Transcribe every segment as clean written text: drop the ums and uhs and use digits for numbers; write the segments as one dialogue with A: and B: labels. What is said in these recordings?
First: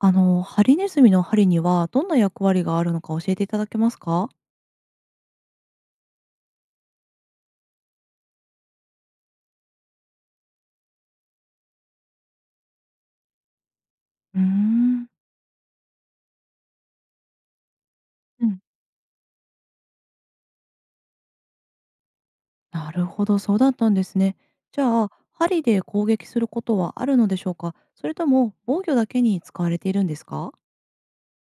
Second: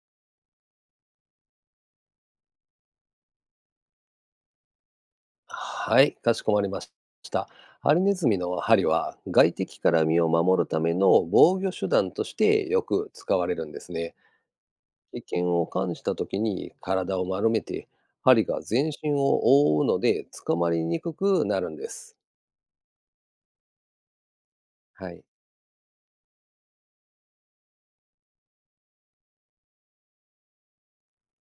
A: ハリネズミの針にはどんな役割があるのか教えていただけますか？
B: はい、かしこまりました。ハリネズミの針は外敵から身を守るための防御手段としてよく使われるんですね。
A: うーん。
B: 危険を感じた時に体を丸めて
A: う
B: 針
A: ん、
B: が全身を覆うので捕まりにくくなるんです。
A: なるほど、そうだったんですね。じゃあ、
B: はい。
A: 針で攻撃することはあるのでしょうか？それとも防御だけに使われているんですか？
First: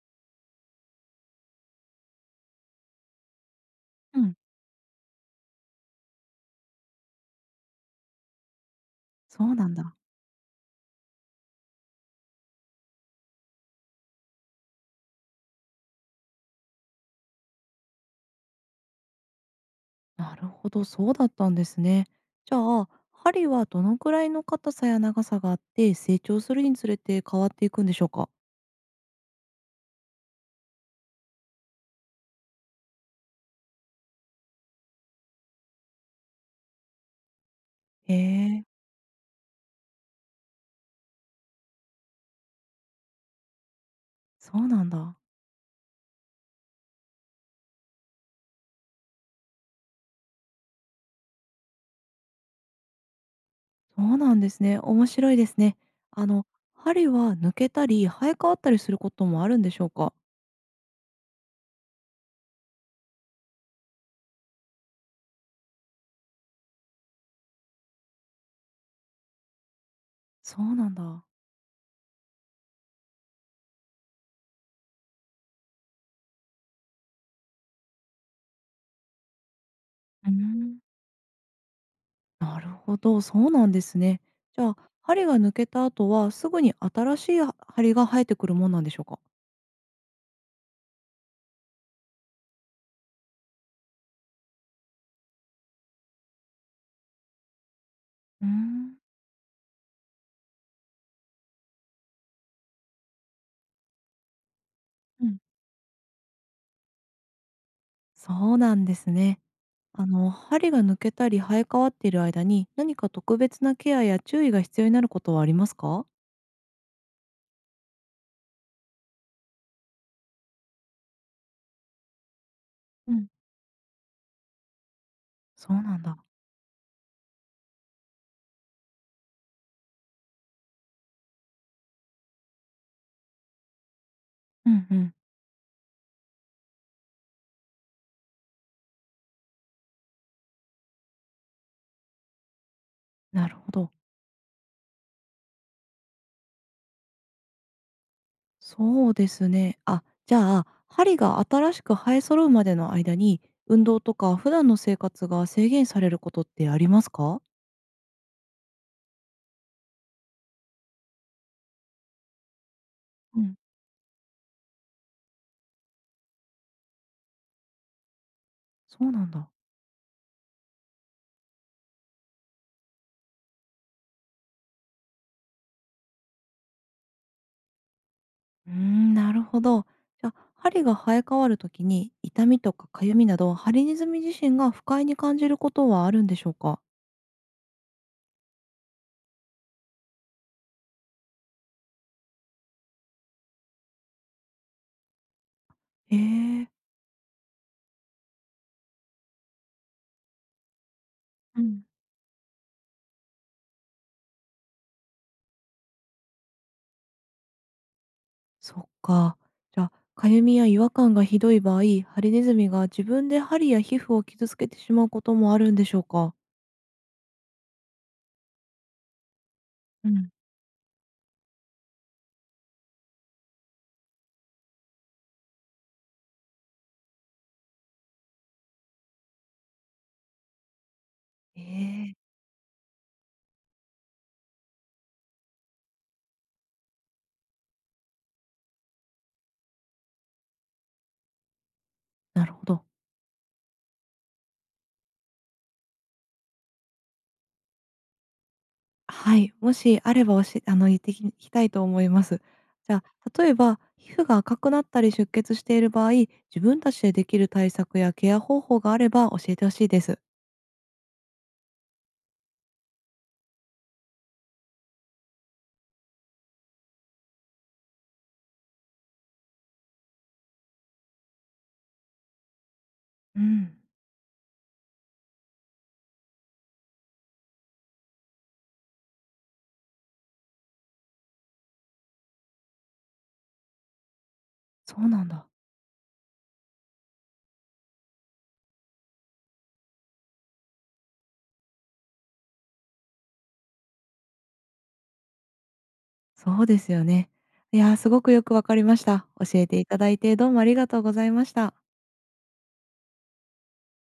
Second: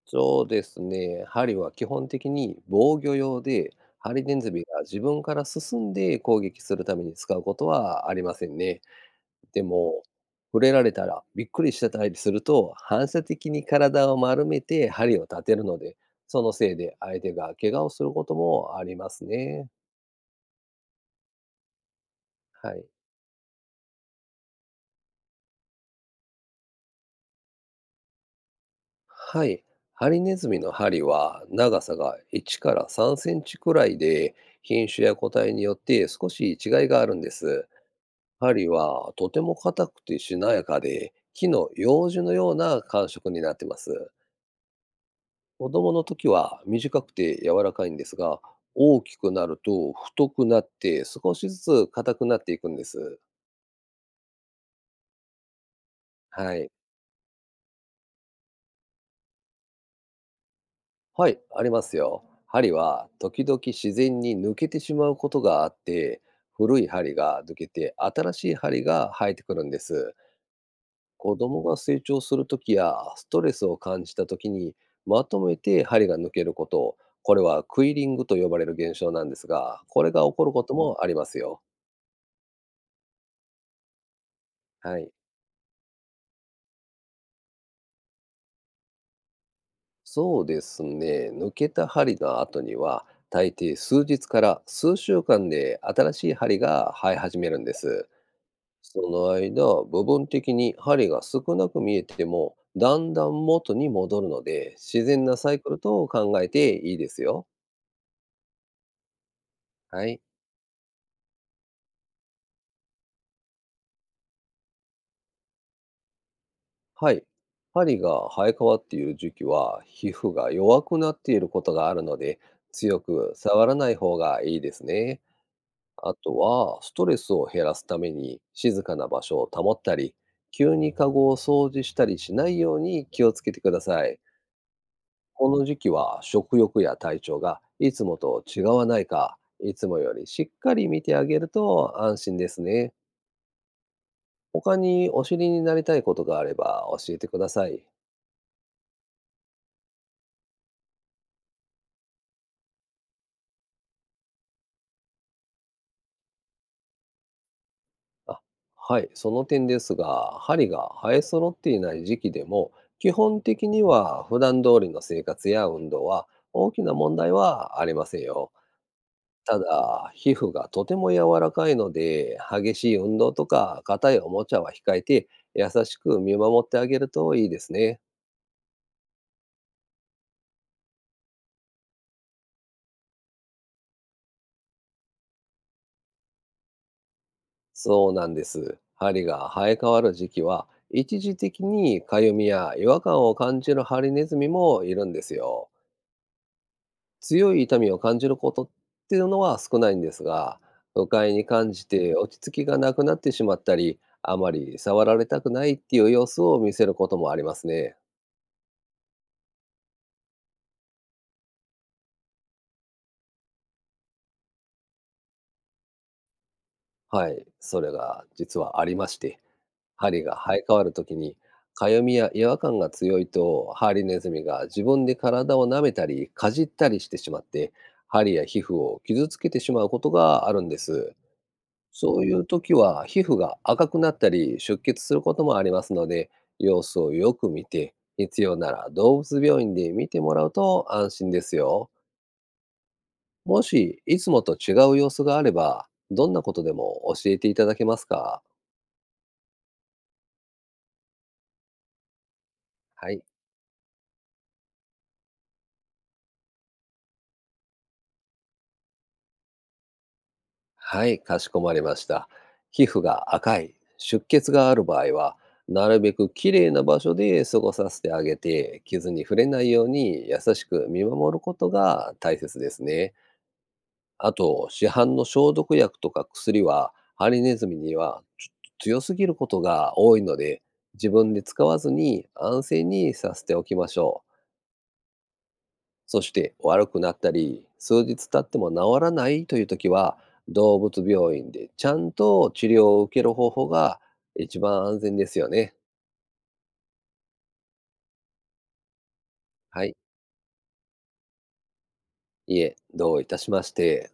B: そうですね。針は基本的に防御用で、ハ
A: う
B: リ
A: ん、
B: ネズミが自分から進んで攻撃するために使うことはありませんね。
A: そう
B: で
A: なんだ。
B: も、触れられたらびっくりしてたりすると、反射的に体を丸めて針を立てるので、そのせいで相手が怪我をすることもありますね。
A: なるほど、そうだったんですね。じゃ
B: はい。
A: あ、針はどのくらいの硬さや長さがあって、成長するにつれて変わっていくんでしょうか？
B: はい。ハリネズミの針は長さが1から3センチくらいで、品種や個体によって少し違いがあるんです。
A: へえ、
B: 針はとても硬くてしなやかで、木の楊樹のような感触になってます。
A: そうなんだ。
B: 子供の時は短くて柔らかいんですが、大きくなると太くなって少しずつ硬くなっていくんです。
A: そうなんですね。面白いですね。あの、
B: はい。
A: 針は抜けたり生え変わったりすることもあるんでしょうか？
B: はい、ありますよ。針は時々自然に抜けてしまうことがあって、古い針が抜けて新しい針が生えてくるんです。
A: そうなんだ。
B: 子供が成長する時やストレスを感じた時にまとめて針が抜けること、これはクイリングと呼ばれる現象なんですが、これが
A: う
B: 起こること
A: ん。
B: もありますよ。
A: なるほど、そうなんですね。じゃあ、
B: はい。
A: 針が抜けた後はすぐに新しいは針が生えてくるもんなんでしょうか？
B: そうですね。抜けた針の後には、大抵数日から数週間で新しい針が生え始めるんです。
A: うーん、
B: その間、部分的に針が少なく見えても、だんだん元に戻るので、自
A: う
B: 然な
A: ん。
B: サイクルと考えていいですよ。
A: そうなんですね。
B: はい。
A: 針が抜けたり生え変わっている間に、何か特別なケアや注意が必要になることはありますか？
B: はい。針が生え変わっている時期は、皮膚が弱くなっていることがあるので、強
A: うん。
B: く触らない方がいいですね。
A: そうなん
B: あ
A: だ。
B: とは、ストレスを減らすために静かな場所を保ったり、急にカゴを掃除したりしないように気をつけてください。
A: うんうん。
B: この時期は食欲や体調がいつもと違わないか、いつもよりしっかり見てあげると安心ですね。
A: なるほど。
B: 他にお知りになりたいことがあれば教えてください。
A: そうですね。あ、じゃあ、針が新しく生え揃うまでの間に、運動とか普段の生活が制限されることってありますか？
B: あ、はい、その点ですが、針が生え揃っていない時期でも、基
A: う
B: 本
A: ん。
B: 的には普段通りの生活や運動は大きな問題はありませんよ。
A: そうなんだ。
B: ただ、皮膚がとても柔らかいので、激しい運動とか硬いおもちゃは控えて、優しく見守ってあげるといいですね。
A: うーん、なるほど。じゃ、針が生え変わるときに、痛みとか痒みなど、ハリネズミ自身が不快に感じることはあるんでしょうか？
B: そうなんです。針が生え変わる時期は、一時的にかゆみや違和感を感じるハリネズミもいるんですよ。
A: へえ。
B: 強い痛みを感じることっていうのは少ないんですが、不快に
A: う
B: 感
A: ん。
B: じて落ち着きがなくなってしまったり、あまり触られたくないっていう様子を見せることもありますね。
A: そっか。じゃ、あ痒みや違和感がひどい場合、ハリネズミが自分で針や皮膚を傷つけてしまうこともあるんでしょうか？
B: はい、それが実はありまして、
A: う
B: 針
A: ん。
B: が生え変わるときに、かゆみや違和感が強いと、ハリネズミが自分で体を舐めたり、かじったりしてしまって、針や皮膚を傷つけてしまうことがあるんです。
A: え
B: そう
A: え。
B: いう時は皮膚が赤くなったり出血することもありますので、様子をよく見て、必要なら動物病院で見てもらうと安心ですよ。
A: なるほど。
B: もし、いつもと違う様子があれば、どんなことでも教えていただけますか？
A: はい、もしあればおし言ってききたいと思います。じゃ
B: はい。
A: あ、例えば皮膚が赤くなったり出血している場合、自分たちでできる対策やケア方法があれば教えてほしいです。
B: はい、かしこまりました。皮膚が赤い、出血がある場合は、なるべくきれいな場所で過ごさせてあげて、傷に触れないように優しく見守ることが大切ですね。
A: うん、
B: あと、市販の消毒薬とか薬は、ハリネズミにはちょっと強すぎることが多いので、自分で使わずに安静にさせておきましょう。
A: そうなんだ。
B: そして、悪くなったり、数日経っても治らないという時は、動物病院でちゃんと治療を受ける方法が一番安全ですよね。
A: そうですよね。いやー、すごくよくわかりました。教えてい
B: はい。
A: ただいてどうもありがとうございました。
B: いえ、どういたしまして。